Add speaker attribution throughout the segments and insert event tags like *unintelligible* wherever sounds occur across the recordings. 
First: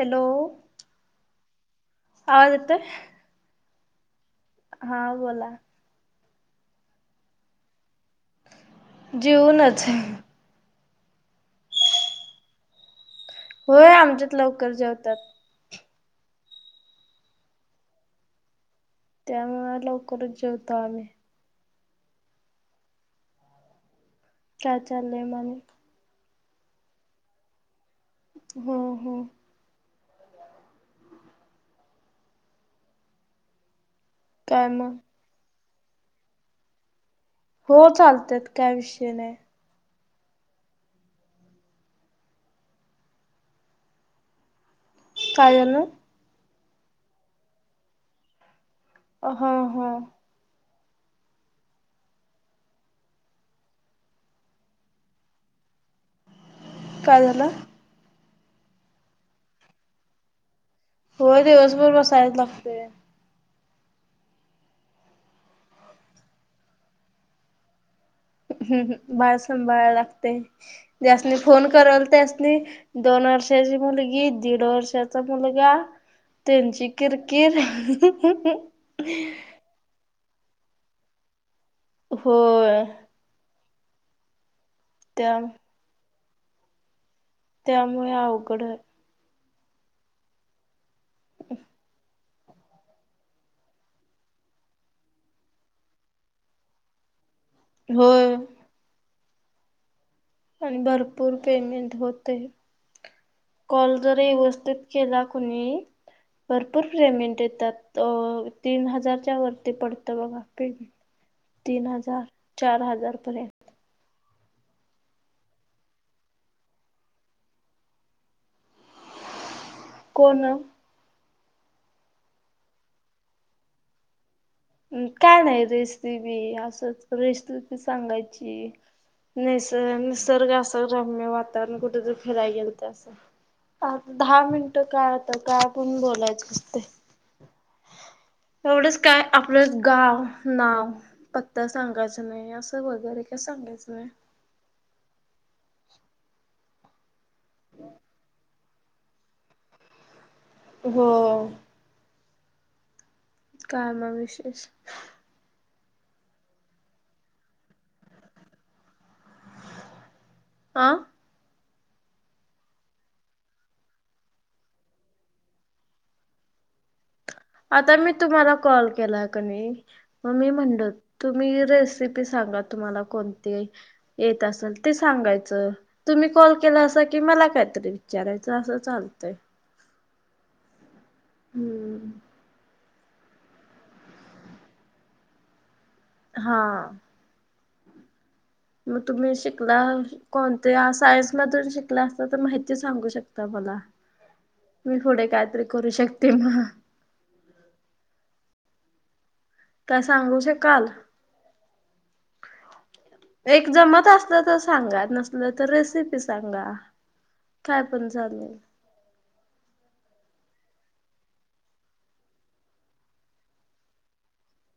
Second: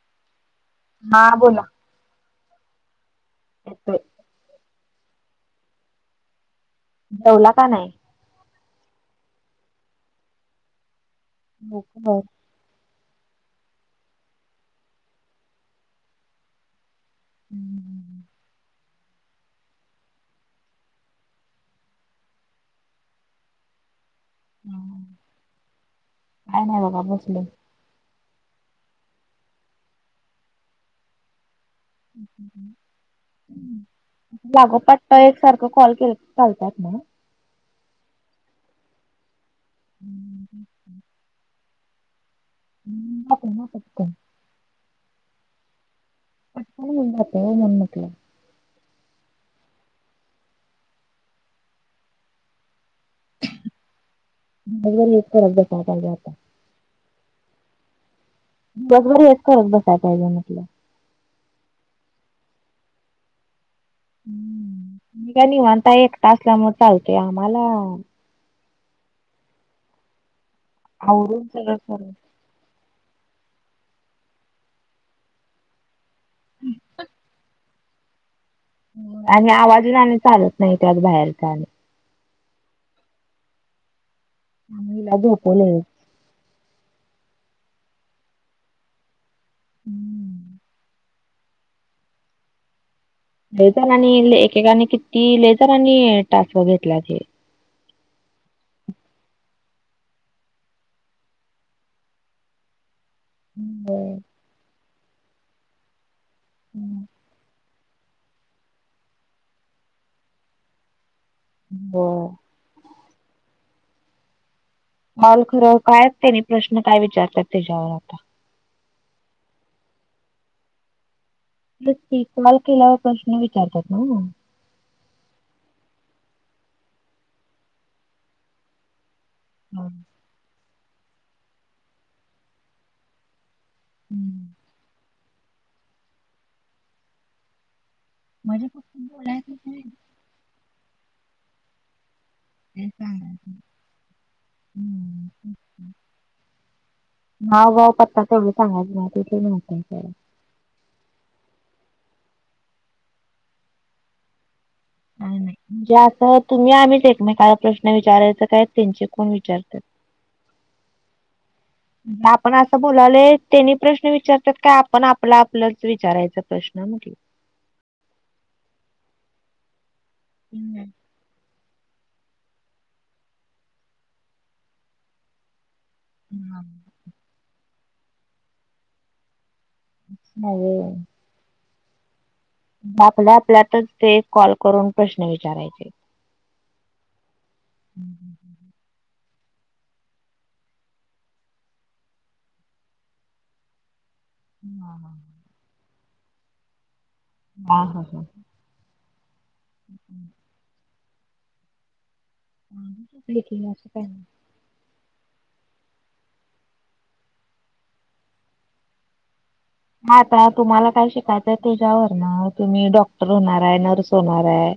Speaker 1: Hello.
Speaker 2: हां बोला.
Speaker 1: आवाज येतोय?
Speaker 2: येतोय.
Speaker 1: हां बोला.
Speaker 2: जेवला का नाही.
Speaker 1: जेवूनच.
Speaker 2: भूक नाही.
Speaker 1: होय, आमच्यात लवकर जेवत्यात.
Speaker 2: *inaudible*
Speaker 1: त्यामुळं लवकरच जेवतो आम्ही. काय चालंय मामी.
Speaker 2: काय नाही बघा बसले.
Speaker 1: हो हो. काय मग
Speaker 2: लागोपाठ. एक सारखं कॉल केले तर, चालत्यात न्हव.
Speaker 1: हो चालत्यात काय विषय नाही.
Speaker 2: ह *unintelligible* *unintelligible*
Speaker 1: काय बोलात.
Speaker 2: *unintelligible* म्हटलं
Speaker 1: अह हम्म
Speaker 2: *unintelligible* सात हजार
Speaker 1: काय झालं?
Speaker 2: दिवसभर हेच करत बसायचं काय ग म्हटलं.
Speaker 1: होय दिवसभर बसायच लागते.
Speaker 2: हम्म तुम्ही काय निवांत आहे एकट असल्यामुळे चालतेय आम्हाला
Speaker 1: हम्म हम्म बाळ सांभाळायला लागते, ज्यांसनी
Speaker 2: आवरून
Speaker 1: फोन
Speaker 2: सगळं
Speaker 1: करल
Speaker 2: करून
Speaker 1: त्यांस नी दोन वर्षाची मुलगी, दीड वर्षाचा मुलगा त्यांची किरकिर.
Speaker 2: आणि आवाजन आला चालत नाही त्यात बाहेरचा आणि.
Speaker 1: हो
Speaker 2: मुलीला
Speaker 1: त्या
Speaker 2: झोपलोय.
Speaker 1: त्यामुळे अवघड आहे.
Speaker 2: हम्म
Speaker 1: *inaudible*
Speaker 2: ले जणांनी एकेकानी किती ले जणांनी टास्क घेतल्या की.
Speaker 1: हो अन भरपूर पेमेंट होते, कॉल जर व्यवस्थित केला कुणी, भरपूर पेमेंट येतात. त तीन हजारच्या वरती पडतं बघा पेमेंट, तीन हजार
Speaker 2: होय
Speaker 1: चार हजारपर्यंत.
Speaker 2: माल खरं काय तेनी प्रश्न काय विचारतात त्याच्यावर आता.
Speaker 1: कोण?
Speaker 2: कॉल केल्यावर प्रश्न विचारतात ना व
Speaker 1: काय नाही रेसिपी असंच रेसिपी सांगायची. नाही
Speaker 2: हो
Speaker 1: सर निसर्ग असं रम्य वातावरण कुठेतरी फिराय गेल तर असं. आता दहा मिनटं काय आता काय पण बोलायचं असते.
Speaker 2: म्हणजे फक्त बोलायचं आहे.
Speaker 1: हा नाव, पत्त सांगायचं नाही असं वगैरे काही सांगायचं नाही.
Speaker 2: हम्म नाव, गाव, पत्ता तेवढं सांगायच नाही, त्याच्यानं होतंय काय?
Speaker 1: हो काय मंग विशेष?
Speaker 2: काही नाही, म्हणजे आता तुम्ही आम्ही एकमेकाला प्रश्न विचारायच काय त्यांचे कोण वि चारतात
Speaker 1: आ *inaudible*
Speaker 2: आपण असं बोलाले त्यांनी प्रश्न विचारतात का आपण आपलं आपलंच विचारायच प्रश्न? म्या म्हटलं
Speaker 1: आता मी तुम्हाला कॉल केला का नाही मग मी
Speaker 2: हम्म.
Speaker 1: म्हणलं तुम्ही रेसिपी सांगा तुम्हाला कोणती येत असेल ते सांगायचं. तुम्ही कॉल केला अस की मला कायतरी विचारायचं असं चालतय.
Speaker 2: *unintelligible* नाही व
Speaker 1: हम्म
Speaker 2: आपल्या आपल्यातच ते कॉल करून प्रश्न विचारायचे.
Speaker 1: हा.
Speaker 2: हम् ह ह.
Speaker 1: मग तुम्ही शिकला कोणत्या सायन्स मधून शिकल्या असता तर माहिती सांगू शकता मला.
Speaker 2: हा
Speaker 1: मी
Speaker 2: हा.
Speaker 1: पुढे कायतरी करू शकते मग.
Speaker 2: हा हा हा.
Speaker 1: काय सांगू शकाल? एक
Speaker 2: असं काय
Speaker 1: जमत
Speaker 2: नाही.
Speaker 1: असलं सांगा नसल तर रेसिपी सांगा काय पण चालेल?
Speaker 2: हा आता तुम्हाला काय शिकायचंय त्याच्यावर ना तुम्ही डॉक्टर होणार आहे. नर्स होणार आहे.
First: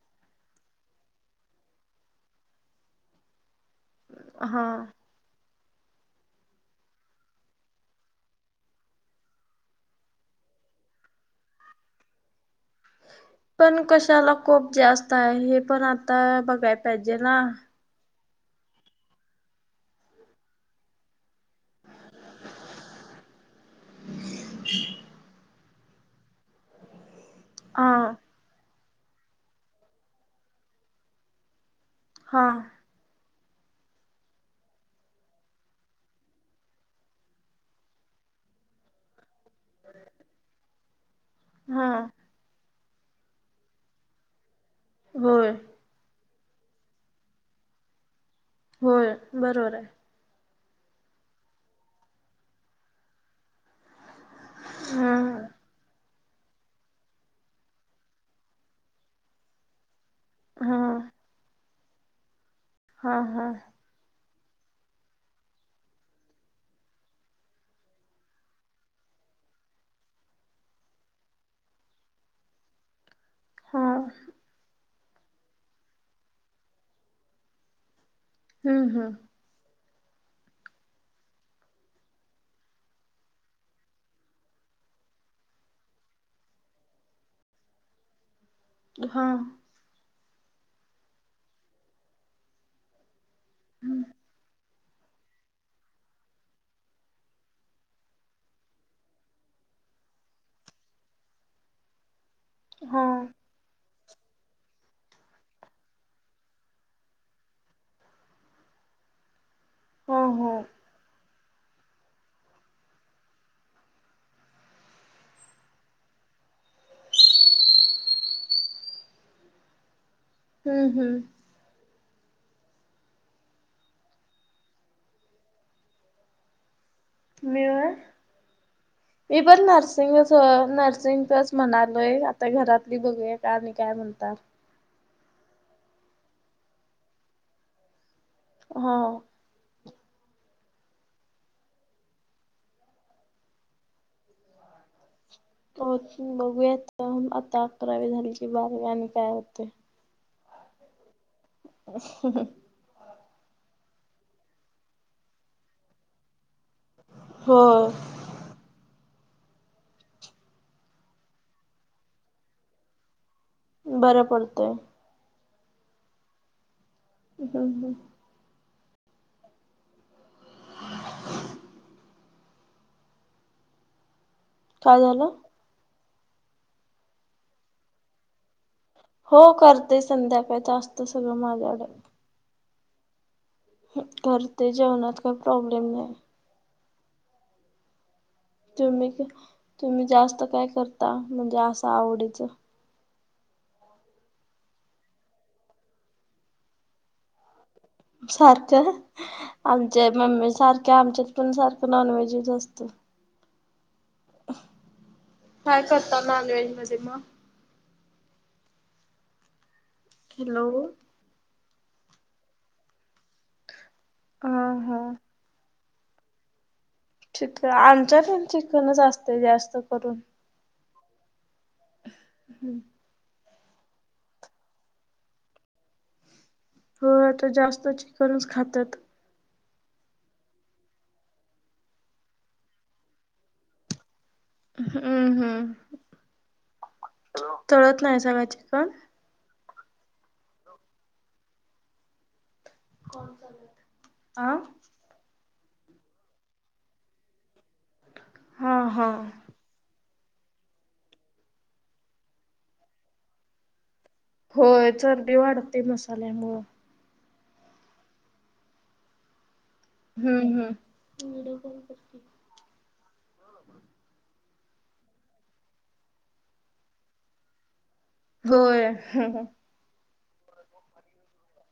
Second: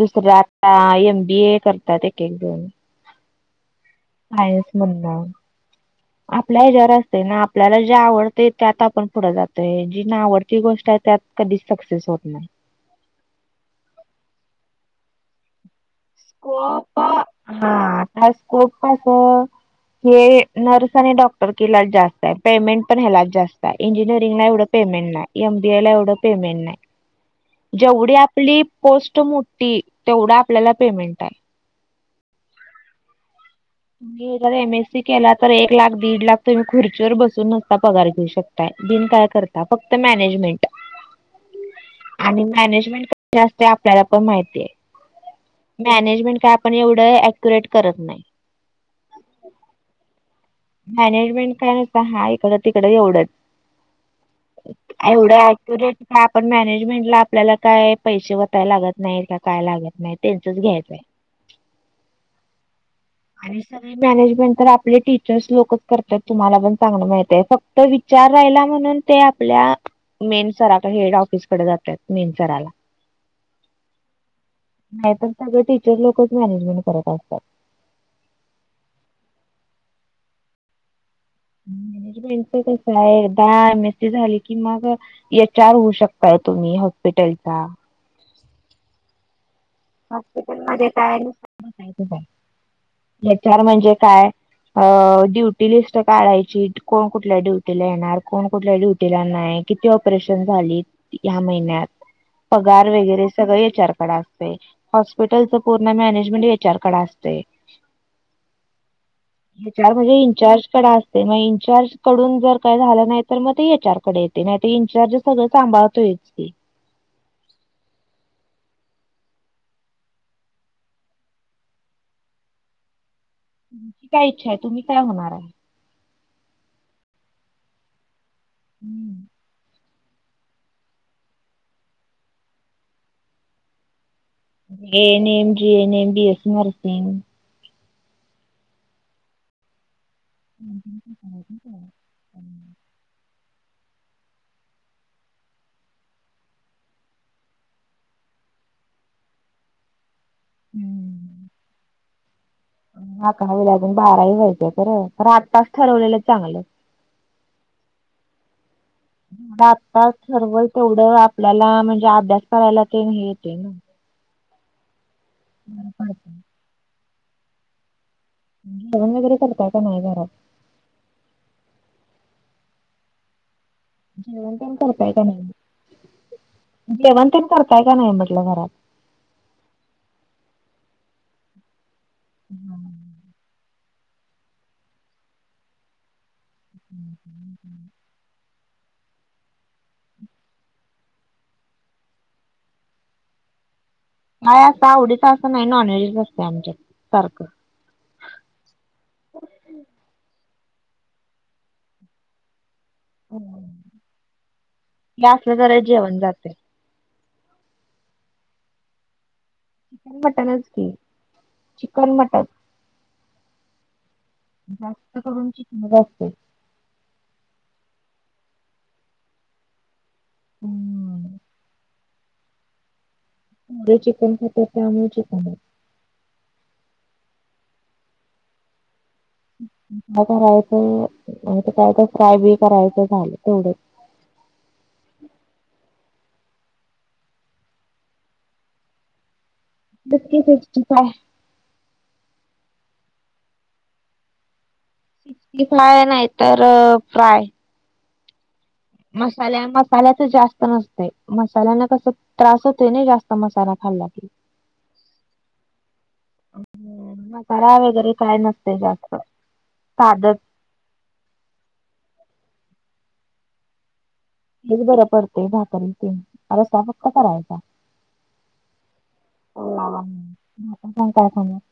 Speaker 2: दुसरं आता एम बी ए करतात एक एकजण.
Speaker 1: हा.
Speaker 2: आहेस म्हण ना.
Speaker 1: *inaudible*
Speaker 2: आपल्या ह्याच्या्यावर असते ना आपल्याला जे आवडते, त्यात आपण पुढं जातय जी ना आवडती गोष्ट आहे त्यात कधीच सक्सेस होत नाही.
Speaker 1: पण कशाला स्कोप जास्त आहे हे पण आता बघाय
Speaker 2: स्कोप
Speaker 1: पाहिजे ना.
Speaker 2: हा स्कोप कसं आता हे नर्स आणि डॉक्टर. जास्त आहे पेमेंट पण हेलाच जास्त आहे इंजिनिअरिंग ला एवढं पेमेंट नाही एम बी आय ला एवढं पेमेंट नाही
Speaker 1: हा
Speaker 2: जेवढी आपली पोस्ट मोठी तेवढी. आपल्याला पेमेंट आहे.
Speaker 1: हां.
Speaker 2: एम एस सी केला तर एक लाख दीड लाख तुम्ही खुर्चीवर बसून नुसता पगार घेऊ शकता. बिन काय करता फक्त मॅनेजमेंट.
Speaker 1: हा.
Speaker 2: आणि मॅनेजमेंट कशी असते आपल्याला पण माहिती आहे.
Speaker 1: होय
Speaker 2: मॅनेजमेंट काय आपण एवढं अक्युरेट करत नाही.
Speaker 1: होय बरोबर आहे.
Speaker 2: मॅनेजमेंट काय हाय ना हा इकडं तिकडं एवढंच
Speaker 1: हा
Speaker 2: एवढं अक्युरेट. का आपण मॅनेजमेंटला आपल्याला काय पैसे वतायला लागत नाहीत का काय लागत नाहीत. त्यांचच
Speaker 1: हा
Speaker 2: घ्यायचंय.
Speaker 1: हा हा
Speaker 2: आणि मॅनेजमेंट तर आपले. लोकच करतात तुम्हाला पण चांगलं मिळतय फक्त विचार राहिला म्हणून ते आपल्या मेन सराकडे हेड जातात मेन सराला.
Speaker 1: हा
Speaker 2: नाही तर सगळं टीचर लोकच मॅनेजमेंट करत असतात.
Speaker 1: हम् हम.
Speaker 2: मॅनेजमेंटच कस आहे एकदा एम एसी झाली की मग एच आर होऊ शकता तुम्ही हॉस्पिटलचा.
Speaker 1: हा
Speaker 2: हॉस्पिटल *unintelligible* एच आर म्हणजे काय? अ ड्युटी लिस्ट काढायची कोण कुठल्या ड्युटीला येणार. कोण कुठल्या ड्युटीला नाही. किती ऑपरेशन झाली या महिन्यात पगार
Speaker 1: हा
Speaker 2: वगैरे सगळ एच आर कडे असतय. हॉस्पिटलचं पूर्ण मॅनेजमेंट एच आर कडे असतय. म्हणजे
Speaker 1: हो हो
Speaker 2: इंचार्ज कडाल *unintelligible* ते मग इनचार्ज कडुन जर काही झाल नाही तर मग ते एचआरकडे येते नाही ते इनचार्ज सगळ सांभाळतोय
Speaker 1: हं हम्म्म
Speaker 2: काय इच्छा आहे तुम्ही काय होणार आहे
Speaker 1: मी होय
Speaker 2: हम्म.
Speaker 1: मी पण नर्स नसिंगच नर्सिंगच म्हणालोय आता घरातली बघुया का आणि काय म्हणतात
Speaker 2: ANM GNM B SC nursing
Speaker 1: होव
Speaker 2: *inaudible*
Speaker 1: हो बघुयात आता अकरावी झाली की बारावी आणि काय होते
Speaker 2: हं
Speaker 1: *inaudible*
Speaker 2: अकावीेला आजुन बारावी व्हायची खर आत्ताच ठरवलेल चांगल
Speaker 1: हो
Speaker 2: आता ठरवल तेवढ आपल्याला म्हणजे अभ्यास करायला ते येते ना
Speaker 1: बर पडतय
Speaker 2: बर पडतंय
Speaker 1: हं हं
Speaker 2: जेवण वगैरे करताय का नाही घरात जेवण तेन
Speaker 1: काय
Speaker 2: करताय का
Speaker 1: झालं?
Speaker 2: नाही जेवण तेन करताय का नाही म्हटल घरात
Speaker 1: हो करते संध्याकाळच असते जास्त माझ्याकडे
Speaker 2: हं
Speaker 1: करते जेवणात काही प्रॉब्लेम नाही
Speaker 2: हं हं हं
Speaker 1: तुम्ही तुम्ही जास्त काय करता म्हणजे अस आवडीच
Speaker 2: काय अस आवडीच अस नाही काही नॉनव्हेजच असतय आमच्याकड सारख
Speaker 1: सारख आमच्या मम्मी सारख्या आमच्यात पण सारख नॉनव्हेजच असत
Speaker 2: ते असल जरा जेवण जातय
Speaker 1: हाॅटेलमध्ये मग
Speaker 2: चिकन मटनच
Speaker 1: हॅलो.
Speaker 2: की चिकन मटन
Speaker 1: हा हा
Speaker 2: जास्त करून चिकनच असते
Speaker 1: चिकन आमच्या पण चिकनच असते जास्त करून
Speaker 2: हम्म्म
Speaker 1: हं
Speaker 2: चिकन खातेत त्यामुळेच चिकन आहे
Speaker 1: हो आता जास्त चिकनच खातात
Speaker 2: काय करायच काय तर फ्राय बी करायच झाल तेवढंच
Speaker 1: हं हं तळत नाहीसा का चिकन
Speaker 2: चिकन सिक्स्टी फ्राय
Speaker 1: आं
Speaker 2: *inaudible* नाही तर फ्राय
Speaker 1: हा हा
Speaker 2: मसाल्या मस्त मसाल्याच जास्त नसते मसाल्यांना कस त्रास होत नाही जास्त मसाला खाल्ला की
Speaker 1: होय चरबी वाढती मसाल्यामुळ
Speaker 2: मसाला वगैरे काय नसते जास्त साधच
Speaker 1: हं हं व्हिडिओ कॉल कर की हो का?
Speaker 2: हेच बरं पडतय भाकरी ते रस्सा फक्त करायचा
Speaker 1: होय...
Speaker 2: का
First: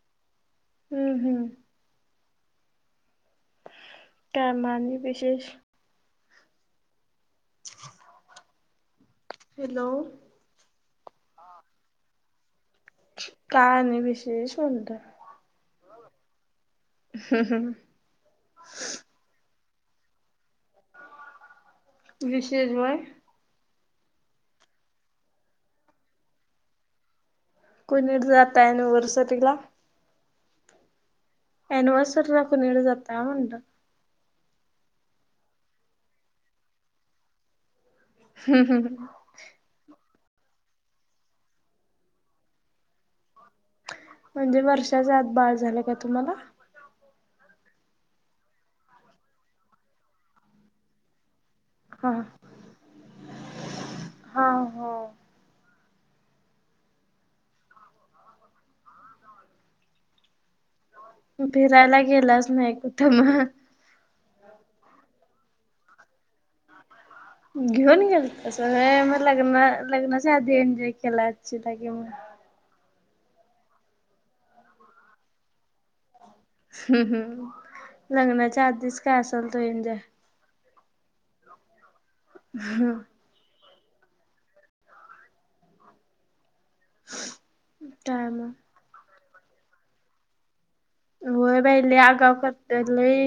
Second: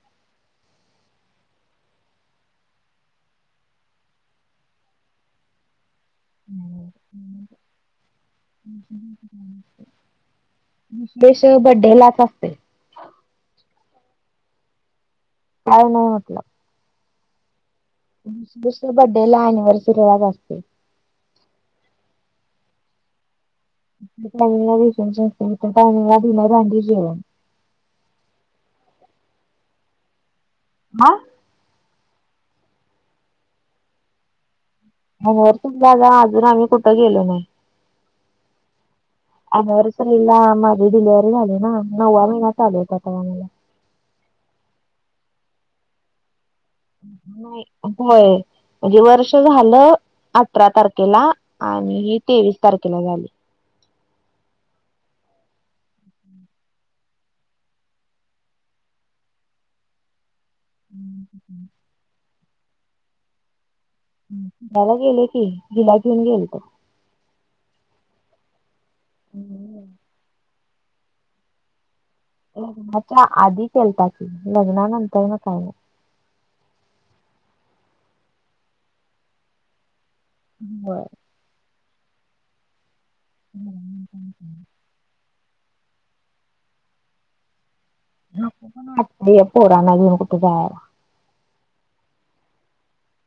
Speaker 1: हम्म हम्म काय मग आणि विशेष हॅलो.
Speaker 2: ह विशेष बडेलाच असते.
Speaker 1: काय नाही विशेष म्हणत
Speaker 2: काय नाही म्हटलं
Speaker 1: हम् हम
Speaker 2: दुसऱ्या बडेला अनिव्हर्सरीलाच असते.
Speaker 1: शेजवान
Speaker 2: टाइमीगल भांडी जेवन
Speaker 1: कोणीकडे जाता अनिव्हर्सिला आह
Speaker 2: हा
Speaker 1: एनिव्हसरीला कोणी कडे जातय म्हणल
Speaker 2: हो सुद्धा अजून आम्ही कुठं गेलो नाही.
Speaker 1: हम् हम ह
Speaker 2: एनिवर्सरीला माझी डिलेव्हरी झाली ना नववा महिना चालू होता तेव्ह मला
Speaker 1: म्हणजे वर्षाच्या आत बाळ झालं का तुम्हाला?
Speaker 2: नाही, होय म्हणजे वर्ष झालं अठरा तारखेला
Speaker 1: हा.
Speaker 2: आणि तेवीस तारखेला झाली.
Speaker 1: हा हो फिरायला गेलाच नाही कुठं मग
Speaker 2: फिरायला गेले की हिला घेऊन गेलतो
Speaker 1: घेऊन गेलतस होय मग लग्न
Speaker 2: गेलतो.
Speaker 1: लग्नाच्या आधी एन्जॉय केला की मग
Speaker 2: लग्नाच्या आधी केलता की लग्नानंतर ना काय ना
Speaker 1: हम् हम् लग्नाच्या आधीच काय असेल तो एन्जॉय
Speaker 2: होय-
Speaker 1: हम्
Speaker 2: ह
Speaker 1: काय मग
Speaker 2: पोरना कुठे घेवुन जायला
Speaker 1: होय बाई लई आगा करत लई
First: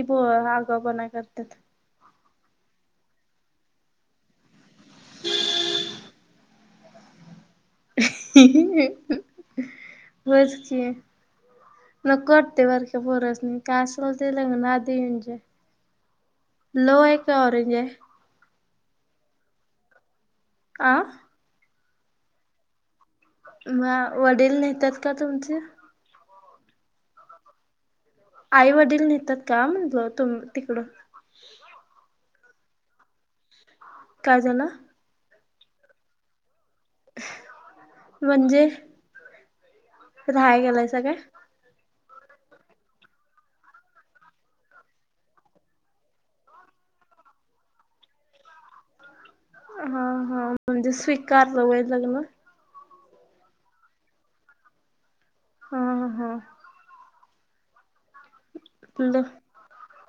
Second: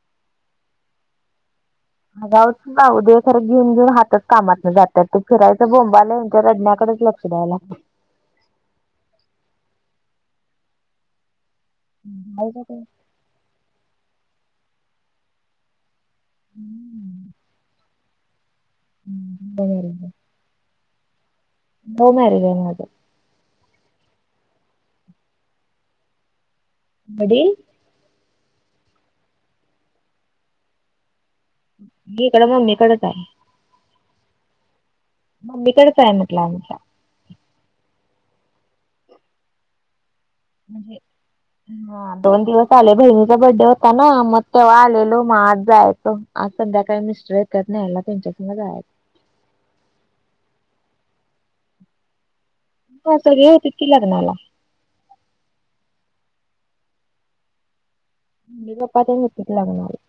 Speaker 1: आगा पणा करतात.
Speaker 2: गाच ना उदे खरं घेऊन घेऊन हातच कामातलं जातात ते फिरायचं बोंबालान रडण्याकडेच फिरायला
Speaker 1: बस कि नको वाटतय बारक्या पोरासनि काय असेल ते लग्नातली आधी एन्जॉय लव आहे का ऑरेंज आहे?
Speaker 2: लव
Speaker 1: आं
Speaker 2: लव्ह मॅरेज आहे माझा
Speaker 1: ह वडील नेतात का तुमचे?
Speaker 2: वडील.
Speaker 1: आई वडील नेतात का म्हतलं तुम तिकड.
Speaker 2: मी इकड मम्मी कडेच आहे.
Speaker 1: काय झाला?
Speaker 2: मम्मी कडेच आहे म्हटलं आमच्या.
Speaker 1: म्हणजे राहाया
Speaker 2: म्हणजे
Speaker 1: गेलायसा का.
Speaker 2: हा दोन दिवस आले बहिणीचा बड्डे होता ना म तेव्हा आलेलो मग आज जायचो. आज संध्याकाळी मिस्टर येत्यात न्यायला त्यांच्याकडन जायाच.
Speaker 1: हा हा म्हणजे स्वीकारलं व्हय लग्न.
Speaker 2: हा तरी होती ती लग्नाला.
Speaker 1: हा हा हा!
Speaker 2: मे गप्पा
Speaker 1: ल
Speaker 2: तेन होते *unintelligible*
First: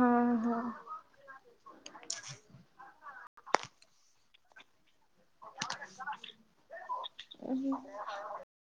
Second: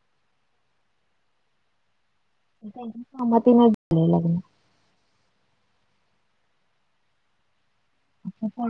Speaker 1: हा हा!
Speaker 2: *unintelligible*
Speaker 1: *unintelligible*
Speaker 2: *inaudible*